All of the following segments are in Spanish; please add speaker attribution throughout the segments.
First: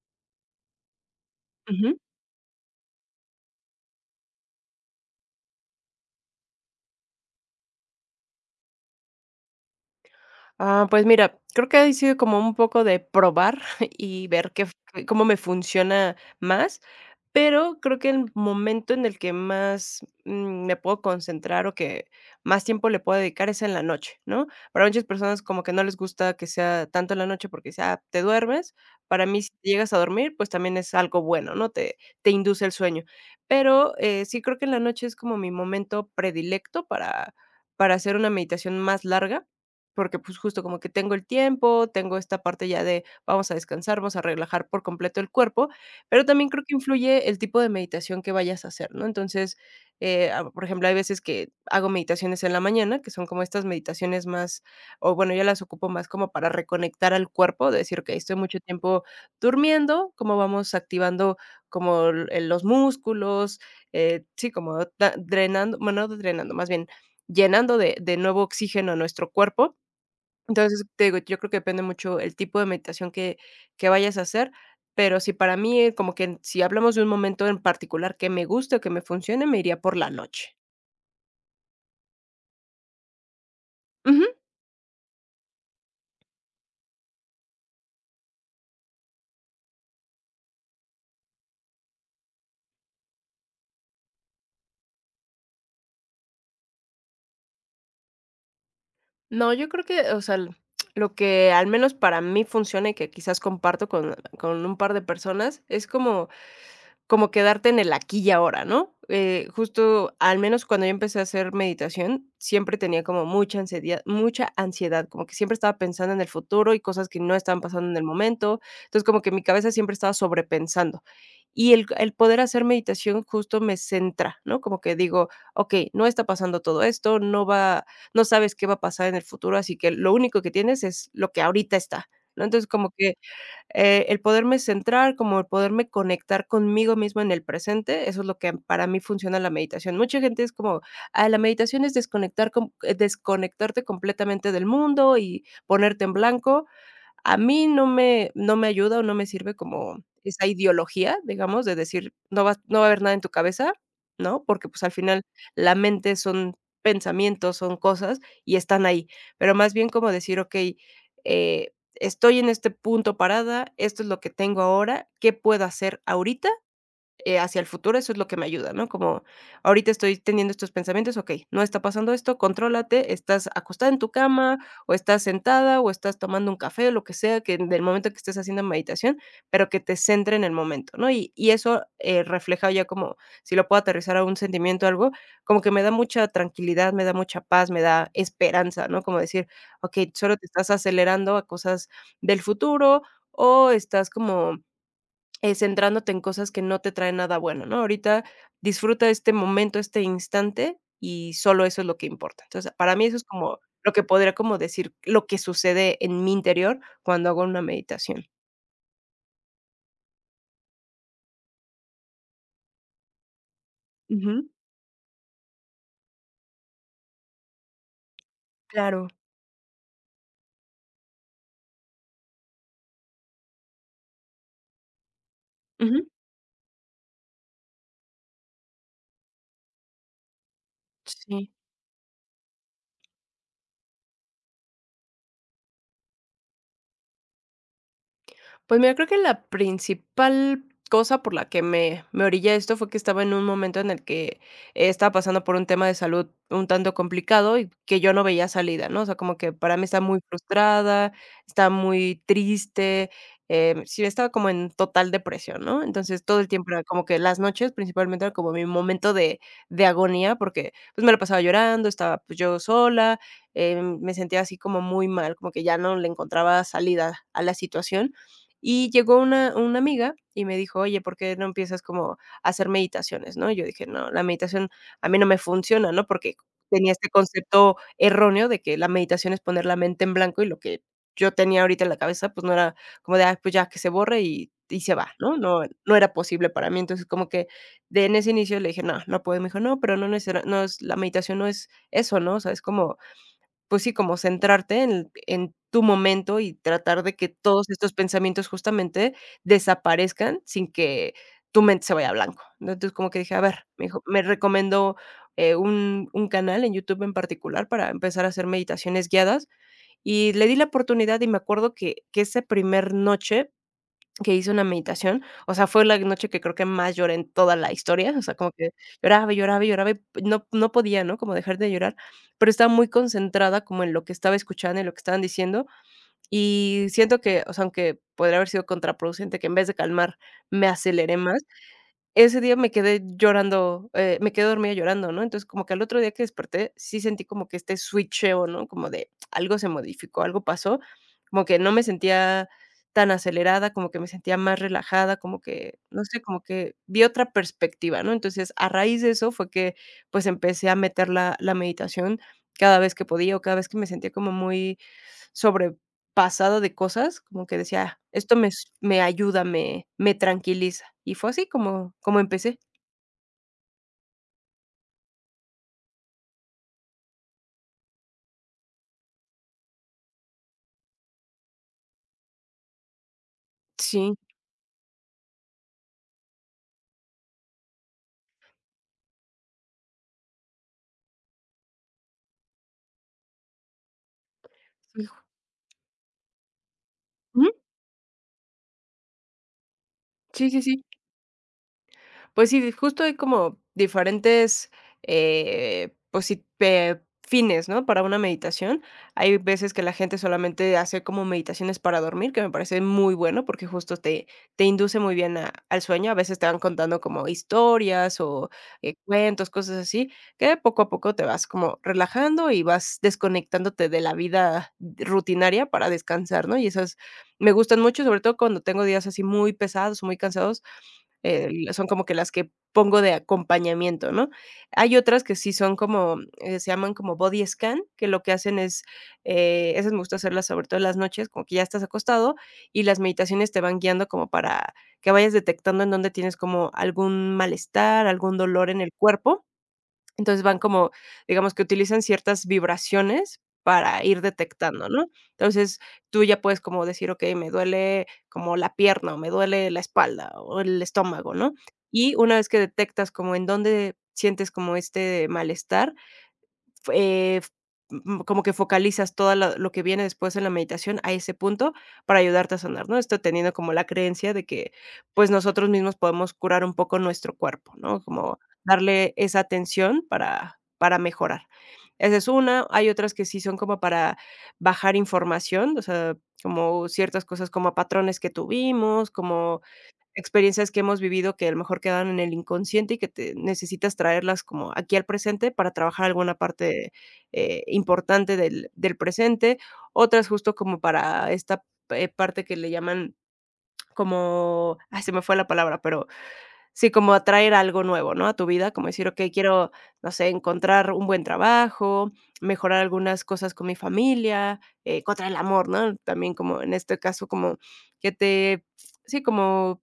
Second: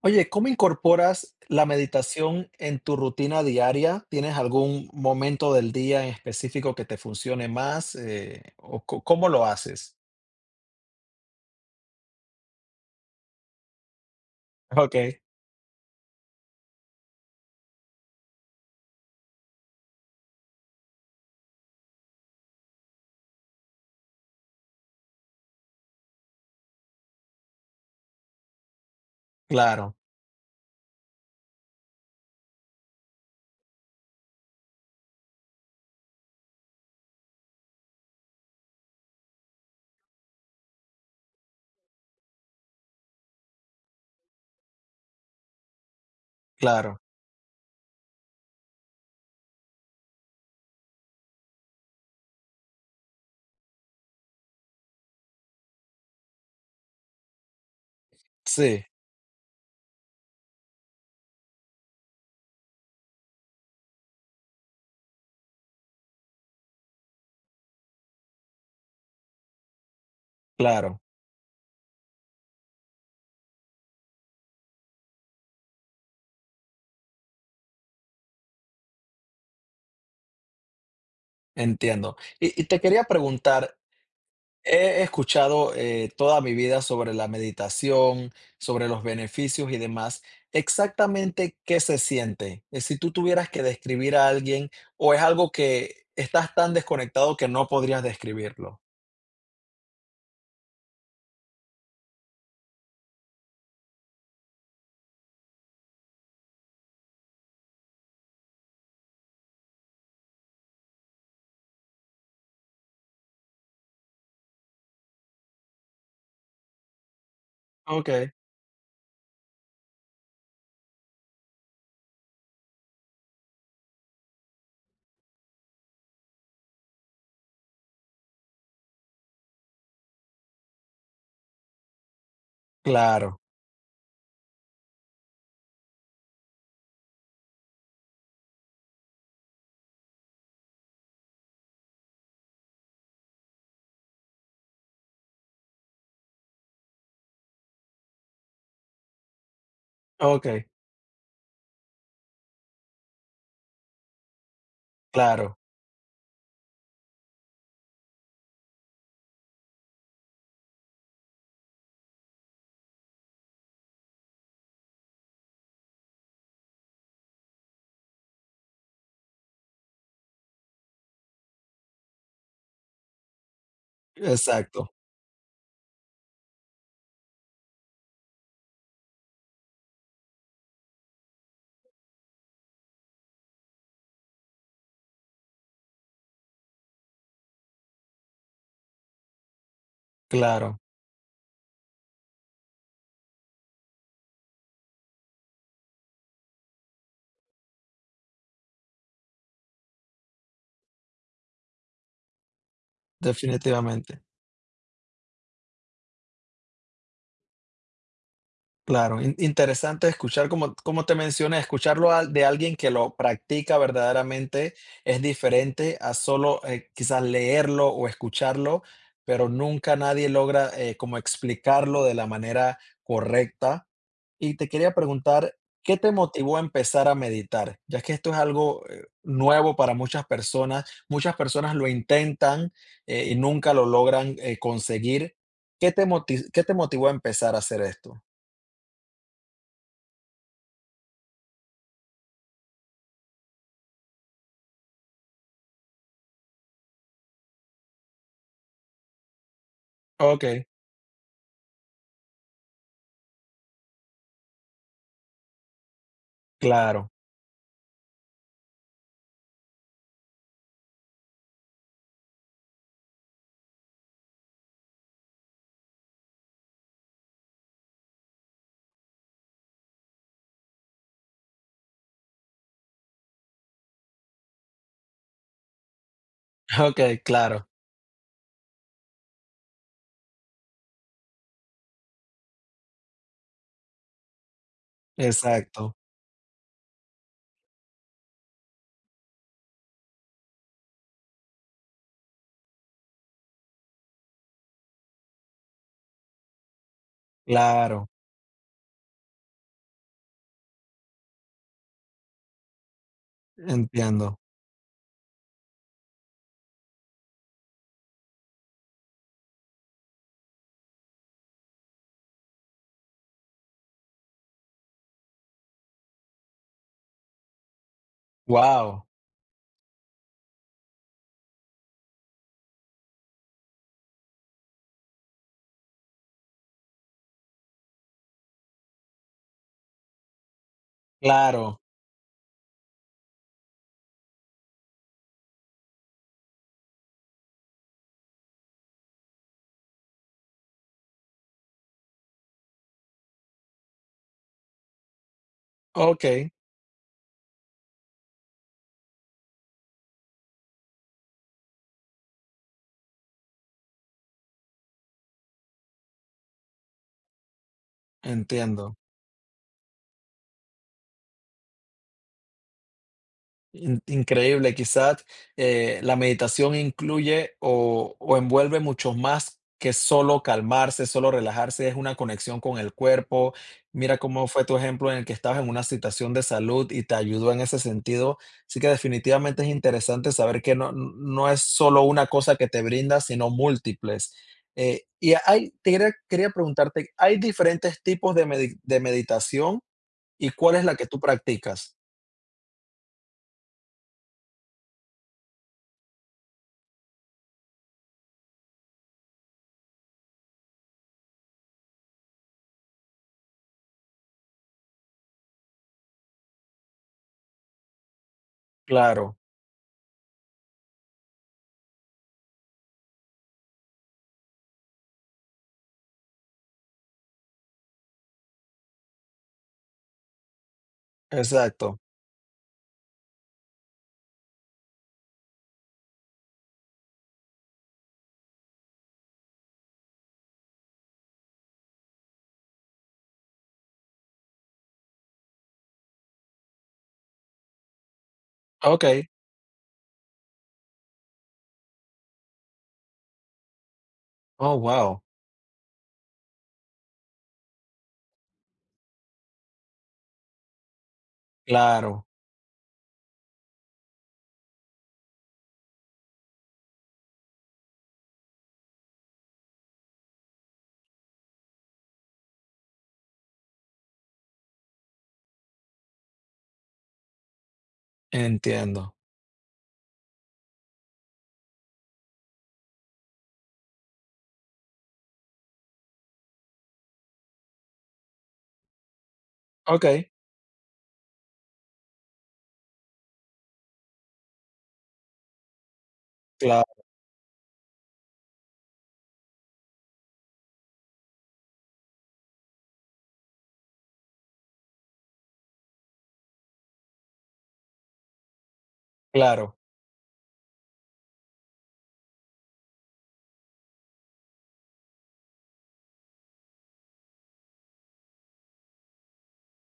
Speaker 1: Oye, ¿cómo incorporas la
Speaker 2: Ujú.
Speaker 1: meditación en tu rutina diaria? ¿Tienes algún momento del día en específico que te funcione más? ¿O cómo lo haces?
Speaker 2: Ah, pues mira, creo que ha sido como un poco de probar y ver qué f
Speaker 1: Ok,
Speaker 2: cómo me funciona más. Pero creo que el momento en el que más, me puedo concentrar o que más tiempo le puedo dedicar es en la noche, ¿no? Para muchas personas como que no les gusta que sea tanto en la noche porque sea te duermes". Para mí, si te llegas
Speaker 1: claro,
Speaker 2: a dormir, pues también es algo bueno, ¿no? Te induce el sueño. Pero, sí creo que en la noche es como mi momento predilecto para hacer una meditación más larga, porque, pues, justo como que tengo el tiempo, tengo esta parte ya de vamos a descansar, vamos a relajar por completo el cuerpo, pero también creo que
Speaker 1: claro,
Speaker 2: influye el tipo de meditación que vayas a hacer, ¿no? Entonces, por ejemplo, hay veces que hago meditaciones en la mañana, que son como estas meditaciones más, o bueno, yo las ocupo más como para reconectar al cuerpo, de decir, ok, estoy mucho
Speaker 1: sí,
Speaker 2: tiempo durmiendo, cómo vamos activando como los músculos, sí, como drenando, bueno, no drenando, más bien llenando de nuevo oxígeno a nuestro cuerpo. Entonces,
Speaker 1: claro,
Speaker 2: te digo, yo creo que depende mucho el tipo de meditación que vayas a hacer, pero si para mí, como que si hablamos de un momento en particular que me guste o que me funcione, me iría por la noche.
Speaker 1: entiendo. Y te quería preguntar,
Speaker 2: Ujú.
Speaker 1: he escuchado toda mi vida sobre la meditación, sobre los beneficios y demás. Exactamente qué se siente. Si tú tuvieras que describir a alguien, o es algo que estás tan desconectado que no podrías describirlo.
Speaker 2: No, yo creo que, o sea, lo que al menos para mí funciona y que quizás comparto con un par de personas es como como quedarte en el aquí y ahora, ¿no? Justo, al menos cuando yo empecé a hacer meditación, siempre tenía como mucha ansiedad, como que siempre estaba pensando en el futuro y cosas que no estaban pasando en el
Speaker 1: Ok,
Speaker 2: momento. Entonces, como que mi cabeza siempre estaba sobrepensando. Y el poder hacer meditación justo me centra, ¿no? Como que digo: "Okey, no está pasando todo esto, no sabes qué va a pasar en el futuro, así que lo único que tienes es lo que ahorita está", ¿no? Entonces, como que
Speaker 1: claro,
Speaker 2: el poderme centrar, como el poderme conectar conmigo mismo en el presente, eso es lo que para mí funciona la meditación. Mucha gente es como, ah, la meditación es desconectar, desconectarte completamente del mundo y ponerte en blanco. A mí no me ayuda o no me sirve como
Speaker 1: ok,
Speaker 2: esa ideología, digamos, de decir: No va a haber nada en tu cabeza", ¿no? Porque, pues, al final
Speaker 1: claro,
Speaker 2: la mente son pensamientos, son cosas y están ahí. Pero más bien como decir: "Okey, estoy en este punto parada, esto es lo que tengo ahora, ¿qué puedo hacer ahorita hacia el futuro? Eso es lo que me ayuda, ¿no? Como ahorita estoy teniendo estos pensamientos, okey, no está pasando esto, contrólate, estás acostada en tu cama,
Speaker 1: exacto,
Speaker 2: o estás sentada, o estás tomando un café, lo que sea, que en el momento que estés haciendo meditación, pero que te centre en el momento, ¿no? Y eso, refleja ya como si lo puedo aterrizar a un sentimiento, algo, como que me da mucha tranquilidad, me da mucha paz, me da esperanza, ¿no? Como decir, okey, solo te estás
Speaker 1: claro,
Speaker 2: acelerando a cosas del futuro, o estás como centrándote en cosas que no te traen nada bueno, ¿no? Ahorita disfruta este momento, este instante, y solo eso es lo que importa. Entonces, para mí eso es como lo que
Speaker 1: definitivamente.
Speaker 2: podría como decir lo que sucede en mi interior cuando hago una meditación.
Speaker 1: Claro, interesante escuchar, como, como te mencioné, escucharlo de alguien que lo practica
Speaker 2: Ujú.
Speaker 1: verdaderamente es diferente a solo quizás leerlo o escucharlo,
Speaker 2: Claro.
Speaker 1: pero nunca nadie logra como explicarlo de la manera correcta. Y te quería preguntar, ¿qué
Speaker 2: Ujú.
Speaker 1: te motivó a empezar a meditar? Ya que esto es algo nuevo para muchas
Speaker 2: Sí.
Speaker 1: personas lo intentan y nunca lo logran conseguir. ¿ Qué te motivó a empezar a hacer esto?
Speaker 2: Pues mira, creo que la principal cosa por la que me orillé a esto fue que estaba en un momento en el que estaba pasando por un tema de salud un tanto complicado y que yo no veía salida, ¿no? O sea, como que para mí estaba muy
Speaker 1: Ok.
Speaker 2: frustrada, estaba muy triste, sí, estaba como en total depresión, ¿no? Entonces, todo el tiempo era como
Speaker 1: Claro,
Speaker 2: que las noches principalmente era como mi momento de agonía porque, pues, me lo pasaba llorando, estaba, pues, yo sola, me sentía así como muy mal, como que ya no le encontraba salida a la situación. Y llegó una amiga y me dijo: "Oye, ¿por qué no empiezas como a hacer meditaciones?", ¿no? Y yo dije: "No, la meditación a mí no me funciona", ¿no? Porque tenía este
Speaker 1: okey, claro,
Speaker 2: concepto erróneo de que la meditación es poner la mente en blanco y lo que yo tenía ahorita en la cabeza, pues no era como de: "Ah, pues ya que se borre y se va", ¿no?
Speaker 1: exacto,
Speaker 2: No era posible para mí. Entonces, como que de en ese inicio le dije: "No, no puedo". Y me dijo: "No, pero no es, la meditación no es eso, ¿no? O sea, es como pues sí, como centrarte en tu momento y tratar de que todos estos
Speaker 1: claro,
Speaker 2: pensamientos justamente desaparezcan sin que tu mente se vaya a blanco, ¿no? Entonces, como que dije, a ver, me
Speaker 1: entiendo.
Speaker 2: recomendó, un canal en YouTube en particular para empezar a hacer meditaciones guiadas, y le di la oportunidad, y me acuerdo que esa primer noche que hice una meditación, o sea, fue la noche que creo que más lloré en toda la historia, o sea, como que
Speaker 1: Guau,
Speaker 2: lloraba, y lloraba, y lloraba, y no podía, ¿no?, como dejar de llorar, pero estaba muy concentrada como en lo que estaba escuchando y lo que estaban diciendo, y siento que, o sea, aunque podría haber sido contraproducente, que en vez de calmar, me aceleré más,
Speaker 1: claro,
Speaker 2: ese día me quedé llorando, me quedé dormida llorando, ¿no? Entonces, como que al otro día que desperté, sí sentí como que este switcheo, ¿no? Como de algo se modificó, algo pasó, como que no me sentía tan acelerada, como que me sentía más relajada, como que, no sé, como
Speaker 1: okey,
Speaker 2: que vi otra perspectiva, ¿no? Entonces, a raíz de eso fue que, pues, empecé a meter la meditación cada vez que podía o cada vez que me sentía como muy sobrepasada de cosas, como que decía: "Ah, esto
Speaker 1: entiendo.
Speaker 2: me ayuda, me tranquiliza". Y fue así como empecé.
Speaker 1: Increíble, quizás la meditación incluye o envuelve mucho más que solo calmarse, solo relajarse, es una conexión con el cuerpo.
Speaker 2: Sí.
Speaker 1: Mira cómo fue tu ejemplo en el que estabas en una situación de salud y te ayudó en ese sentido. Así que definitivamente es interesante saber que no, no es solo una cosa que te brinda, sino múltiples. Quería preguntarte, ¿hay
Speaker 2: Ujú.
Speaker 1: diferentes tipos de, de meditación y
Speaker 2: Sí, sí,
Speaker 1: cuál es
Speaker 2: sí.
Speaker 1: la que tú practicas?
Speaker 2: Pues sí, justo hay como diferentes, pues sí, fines, ¿no? Para una meditación. Hay veces que la gente solamente hace como meditaciones para dormir, que me parece muy bueno porque justo te induce muy bien al sueño. A veces te van contando como historias o
Speaker 1: Claro,
Speaker 2: cuentos, cosas así, que poco a poco te vas como relajando y vas desconectándote de la vida rutinaria para descansar, ¿no? Y esas me gustan mucho, sobre todo cuando tengo días así muy pesados, muy cansados, son
Speaker 1: exacto.
Speaker 2: como que las que pongo de acompañamiento, ¿no? Hay otras que sí son como, se llaman como body scan, que lo que hacen es, esas me gusta hacerlas sobre todo en las noches, como que ya estás acostado y las meditaciones te van guiando como para que vayas detectando en dónde tienes como algún malestar, algún dolor en el
Speaker 1: Okey.
Speaker 2: cuerpo, entonces van como, digamos que utilizan ciertas vibraciones para ir
Speaker 1: Oh,
Speaker 2: detectando, ¿no?
Speaker 1: wow.
Speaker 2: Entonces, tú ya puedes como decir: "Okey, me duele como la pierna, o me duele la espalda, o el estómago", ¿no? Y
Speaker 1: Claro,
Speaker 2: una vez que detectas como en dónde sientes como este malestar, eh, f como que focalizas todo lo que viene después en la meditación a ese punto para ayudarte a sanar, ¿no? Esto teniendo como la creencia de que, pues, nosotros mismos podemos curar un poco nuestro cuerpo, ¿no? Como darle
Speaker 1: entiendo.
Speaker 2: esa atención para mejorar. Esa es una, hay otras que sí son como para bajar información, o sea, como ciertas cosas, como patrones que tuvimos, como
Speaker 1: Okey,
Speaker 2: experiencias que hemos vivido que a lo mejor quedan en el inconsciente y que te necesitas traerlas como aquí al presente para trabajar alguna parte
Speaker 1: claro.
Speaker 2: importante del presente, otras justo como para esta, parte que le llaman como, ay, se me fue la palabra, pero sí, como atraer algo nuevo, ¿no? A tu vida, como decir: "Ok, quiero,
Speaker 1: Claro,
Speaker 2: no sé, encontrar un buen trabajo, mejorar algunas cosas con mi familia", contra el amor, ¿no? También como en este caso, como que te sí, como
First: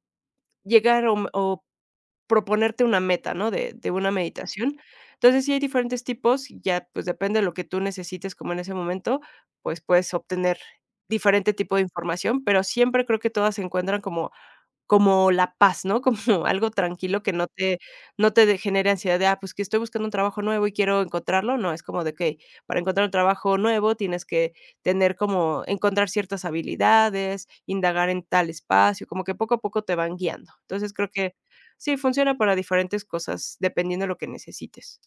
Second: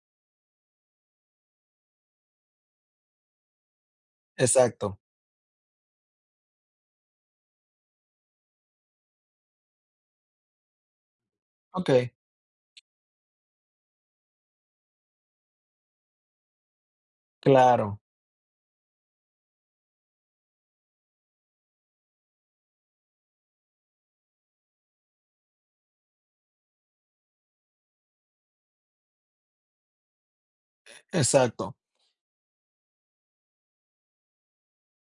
Speaker 2: llegar o proponerte una meta, ¿no? De una meditación.
Speaker 1: exacto.
Speaker 2: Entonces, sí hay diferentes tipos, y ya pues depende de lo que tú necesites como en ese momento, pues puedes obtener diferente tipo de
Speaker 1: Okey,
Speaker 2: información, pero siempre creo que todas se encuentran como la paz, ¿no? Como algo tranquilo que
Speaker 1: claro,
Speaker 2: no te de genere ansiedad de, ah, pues, que estoy buscando un trabajo nuevo y quiero encontrarlo. No, es como de, que para encontrar un trabajo nuevo tienes que tener como encontrar ciertas habilidades, indagar en tal espacio, como que poco a poco te van guiando. Entonces, creo que
Speaker 1: exacto.
Speaker 2: sí, funciona para diferentes cosas, dependiendo de lo que necesites.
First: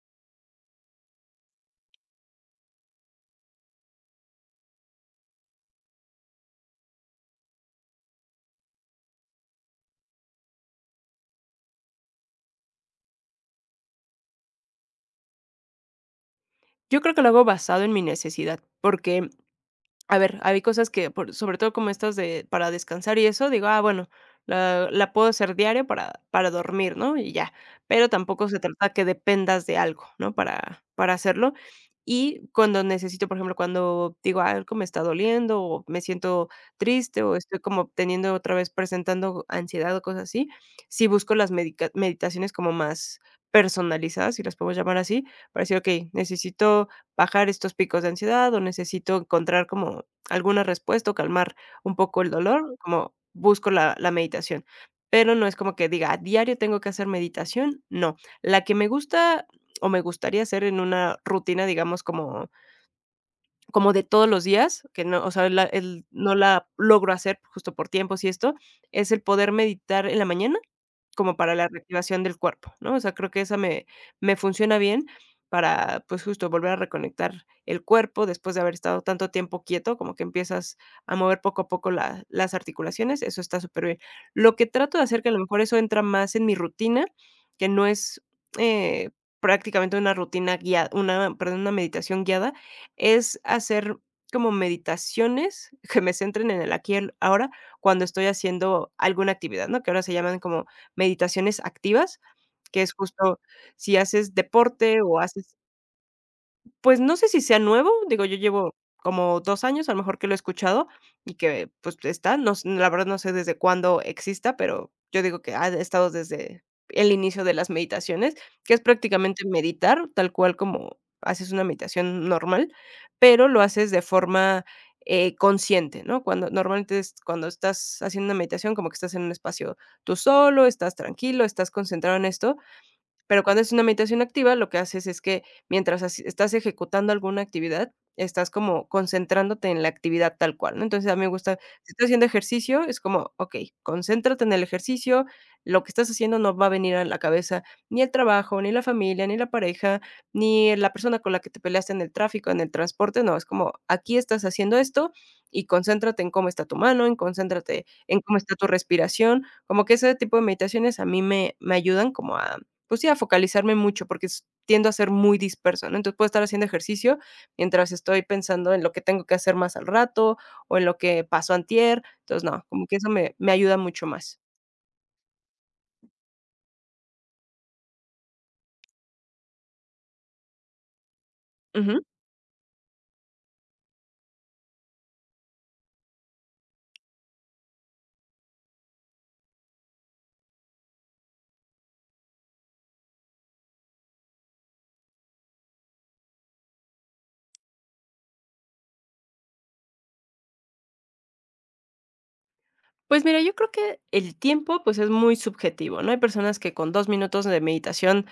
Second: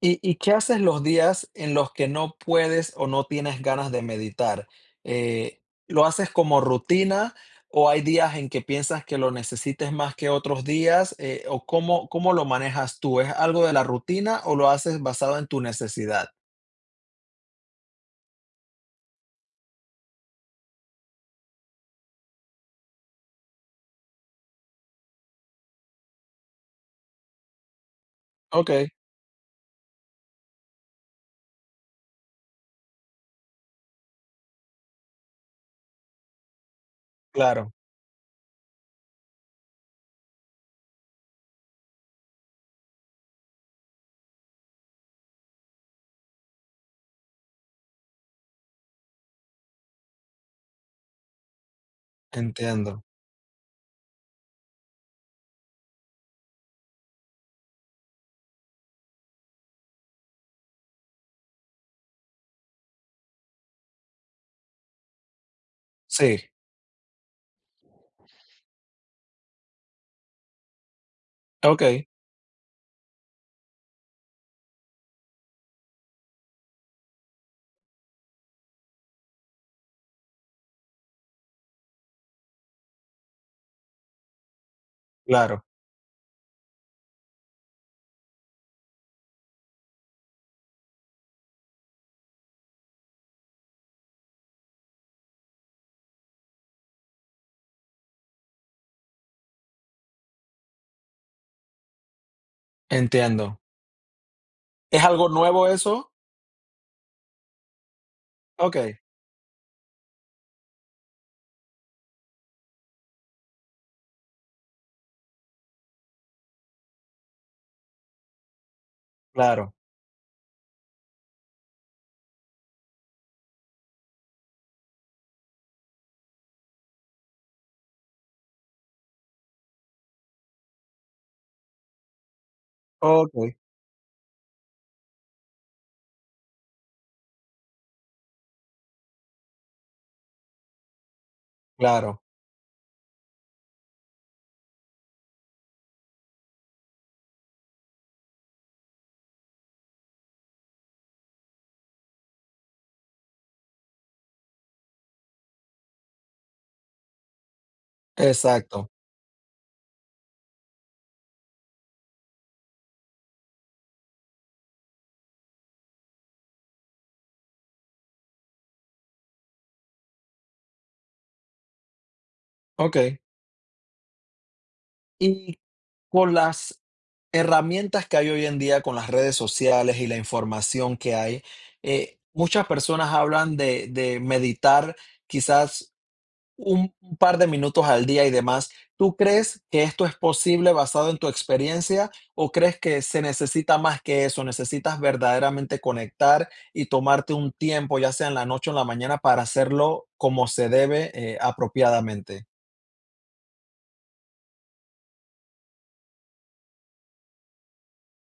Speaker 1: Y qué haces los días en los que no puedes o no tienes ganas de meditar? Eh, ¿Lo haces como rutina o hay días en que piensas que lo necesites más que otros días? O, ¿cómo lo manejas tú? ¿Es algo de la rutina o lo haces basado en tu necesidad?
Speaker 2: Yo creo que lo hago basado en mi necesidad, porque, a ver, hay cosas que, por sobre todo como estas de para descansar y eso, digo: "Ah, bueno, la puedo hacer diario para dormir", ¿no? Y ya. Pero tampoco se
Speaker 1: Okey,
Speaker 2: trata que dependas de algo, ¿no? Para hacerlo. Y cuando necesito, por ejemplo, cuando digo: "Ah, algo me está doliendo", o me siento triste, o estoy
Speaker 1: claro,
Speaker 2: como teniendo otra vez presentando ansiedad o cosas así, sí busco las medica meditaciones como más personalizadas, si las podemos llamar así, para decir: "Okey, necesito bajar estos picos de ansiedad o necesito encontrar como alguna respuesta o calmar un poco el dolor",
Speaker 1: entiendo.
Speaker 2: como busco la meditación. Pero no es como que diga, a diario tengo que hacer meditación, no. La que me gusta o me gustaría hacer en una rutina, digamos, como como de todos los días, que no, o sea, la el no
Speaker 1: Sí,
Speaker 2: la logro hacer justo por tiempos y esto, es el poder meditar en la mañana. Como para la
Speaker 1: okey,
Speaker 2: reactivación del cuerpo, ¿no? O sea, creo que esa me funciona bien para, pues, justo volver a reconectar el cuerpo después de haber estado tanto tiempo quieto, como que empiezas a mover poco a poco la las articulaciones, eso está súper bien. Lo que trato de hacer, que a lo mejor
Speaker 1: claro.
Speaker 2: eso entra más en mi rutina, que no es, eh, prácticamente una rutina guiada una meditación guiada, es hacer como meditaciones que me centren en el aquí y el ahora cuando estoy haciendo alguna actividad, ¿no? Que ahora se llaman como meditaciones activas, que es justo
Speaker 1: Entiendo.
Speaker 2: si haces deporte
Speaker 1: ¿Es
Speaker 2: o
Speaker 1: algo
Speaker 2: haces,
Speaker 1: nuevo eso?
Speaker 2: pues, no sé si sea nuevo, digo, yo llevo
Speaker 1: Okey,
Speaker 2: como 2 años, a lo mejor, que lo he escuchado y que, pues, está, no s la verdad no sé desde cuándo exista, pero yo digo que ha estado desde el inicio de las meditaciones, que es prácticamente
Speaker 1: claro.
Speaker 2: meditar, tal cual como haces una meditación normal, pero lo haces de forma, consciente, ¿no? Cuando normalmente es cuando estás haciendo una meditación, como que estás en un espacio tú solo, estás tranquilo, estás concentrado en esto, pero
Speaker 1: Okey,
Speaker 2: cuando es una meditación activa, lo que haces es que mientras estás ejecutando alguna actividad, estás como concentrándote en la actividad tal cual, ¿no? Entonces a mí me gusta, si estás
Speaker 1: claro.
Speaker 2: haciendo ejercicio, es como, ok, concéntrate en el ejercicio, lo que estás haciendo no va a venir a la cabeza ni el trabajo, ni la familia, ni la pareja, ni la persona con la que te peleaste en el tráfico, en el transporte, no, es como, aquí estás haciendo esto y concéntrate en cómo está tu mano, en concéntrate en cómo está tu
Speaker 1: Exacto.
Speaker 2: respiración, como que ese tipo de meditaciones a mí me ayudan como a, pues sí, a focalizarme mucho, porque s tiendo a ser muy disperso, ¿no? Entonces, puedo estar haciendo ejercicio mientras estoy pensando en lo que tengo que hacer más al rato o en lo que pasó antier. Entonces, no, como que eso
Speaker 1: Okey.
Speaker 2: me ayuda mucho más.
Speaker 1: Y con las herramientas que hay hoy en día, con las redes sociales y la información que hay,
Speaker 2: Ujú.
Speaker 1: muchas personas hablan de meditar quizás un par de minutos al día y demás. ¿Tú crees que esto es posible basado en tu experiencia o crees que se necesita más que eso? Necesitas verdaderamente conectar y tomarte un tiempo, ya sea en la noche o en la mañana, para hacerlo como se debe, apropiadamente.
Speaker 2: Pues mira, yo creo que el tiempo, pues, es muy subjetivo, ¿no? Hay personas que con 2 minutos de meditación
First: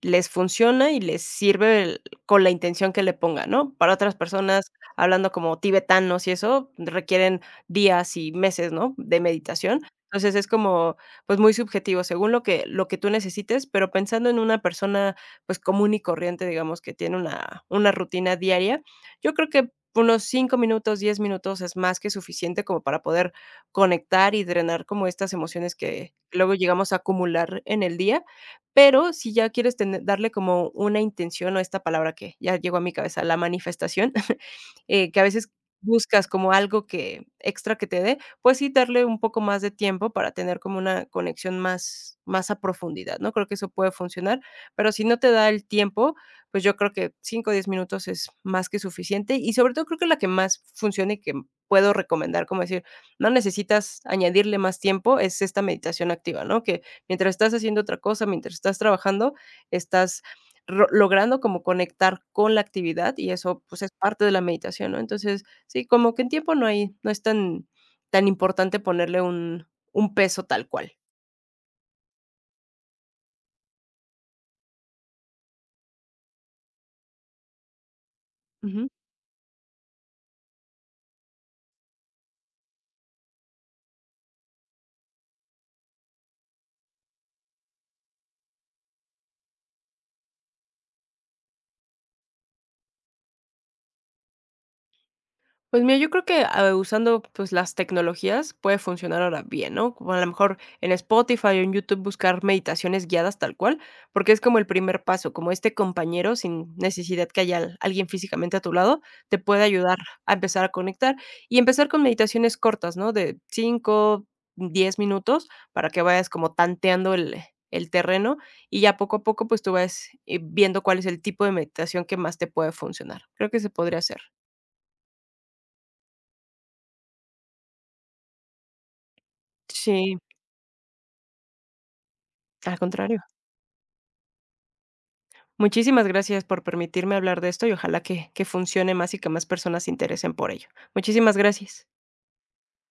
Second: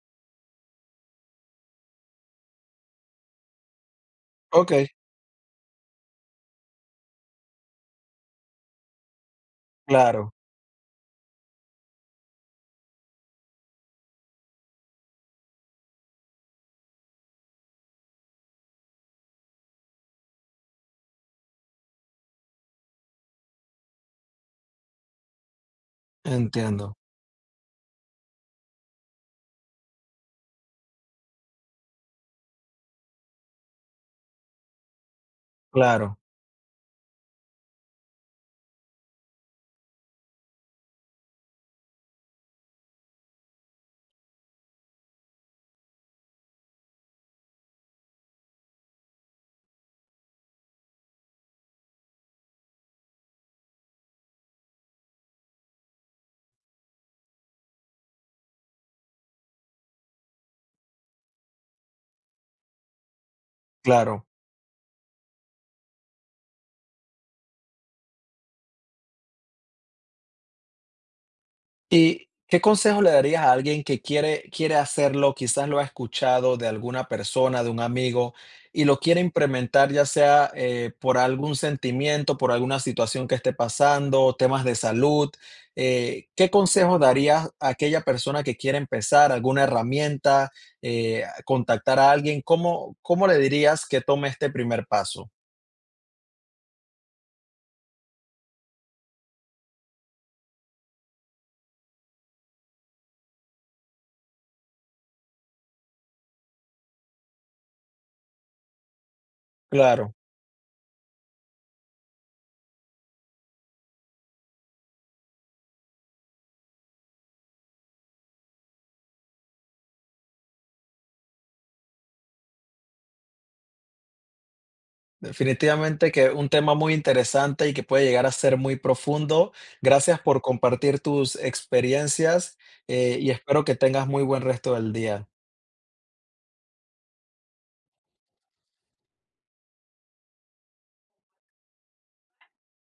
Speaker 2: les funciona y les sirve el con la intención que le pongan, ¿no? Para otras personas,
Speaker 1: Okey,
Speaker 2: hablando como tibetanos y eso, requieren días y meses, ¿no?, de meditación.
Speaker 1: claro,
Speaker 2: Entonces, es como, pues, muy subjetivo, según lo que tú necesites, pero pensando en una persona, pues, común y corriente, digamos, que tiene una rutina diaria, yo creo que unos 5 minutos, 10 minutos es más que suficiente como para poder conectar y drenar como estas emociones que luego llegamos
Speaker 1: entiendo.
Speaker 2: a acumular en el día, pero si ya quieres tener darle como una intención o esta palabra que ya llegó a mi cabeza, la manifestación, que a veces
Speaker 1: Claro,
Speaker 2: buscas como algo que extra que te dé, pues sí, darle un poco más de tiempo para tener como una conexión más a profundidad, ¿no? Creo que eso puede funcionar, pero si no te da el tiempo, pues yo creo que 5 o 10 minutos es más que suficiente y sobre todo creo que la que más funcione y que puedo recomendar, como decir, no necesitas añadirle más tiempo, es esta meditación activa, ¿no? Que mientras estás haciendo otra cosa, mientras estás trabajando, estás ro logrando como conectar con la actividad y eso, pues, es parte
Speaker 1: claro.
Speaker 2: de la meditación, ¿no? Entonces, sí, como que en tiempo no es tan importante ponerle un peso tal cual.
Speaker 1: ¿Y qué consejo le darías a alguien que quiere quiere hacerlo? Quizás lo ha escuchado de alguna persona, de un amigo, y
Speaker 2: Ujú.
Speaker 1: lo quiere implementar, ya sea, por algún sentimiento, por alguna situación que esté pasando, temas de salud. ¿Qué consejo darías a aquella persona que quiere empezar? ¿Alguna herramienta? ¿Contactar a alguien? ¿Cómo le dirías que tome este primer paso?
Speaker 2: Pues mira, yo creo que, usando, pues, las tecnologías puede funcionar ahora bien, ¿no? Como a lo mejor en Spotify o en YouTube buscar meditaciones guiadas tal cual, porque es como el primer paso, como este compañero sin necesidad que haya al alguien físicamente a tu lado, te puede ayudar
Speaker 1: Claro.
Speaker 2: a empezar a conectar y empezar con meditaciones cortas, ¿no? De 5, 10 minutos para que vayas como tanteando el terreno y ya poco a poco, pues, tú vas, viendo cuál es el tipo de meditación que más te puede funcionar. Creo que se podría hacer.
Speaker 1: Definitivamente que un tema muy interesante y que puede llegar a ser muy profundo.
Speaker 2: Sí.
Speaker 1: Gracias por compartir tus experiencias,
Speaker 2: Al contrario.
Speaker 1: y espero que tengas muy buen resto del día.
Speaker 2: Muchísimas gracias por permitirme hablar de esto y ojalá que funcione más y que más personas se interesen por ello. Muchísimas gracias.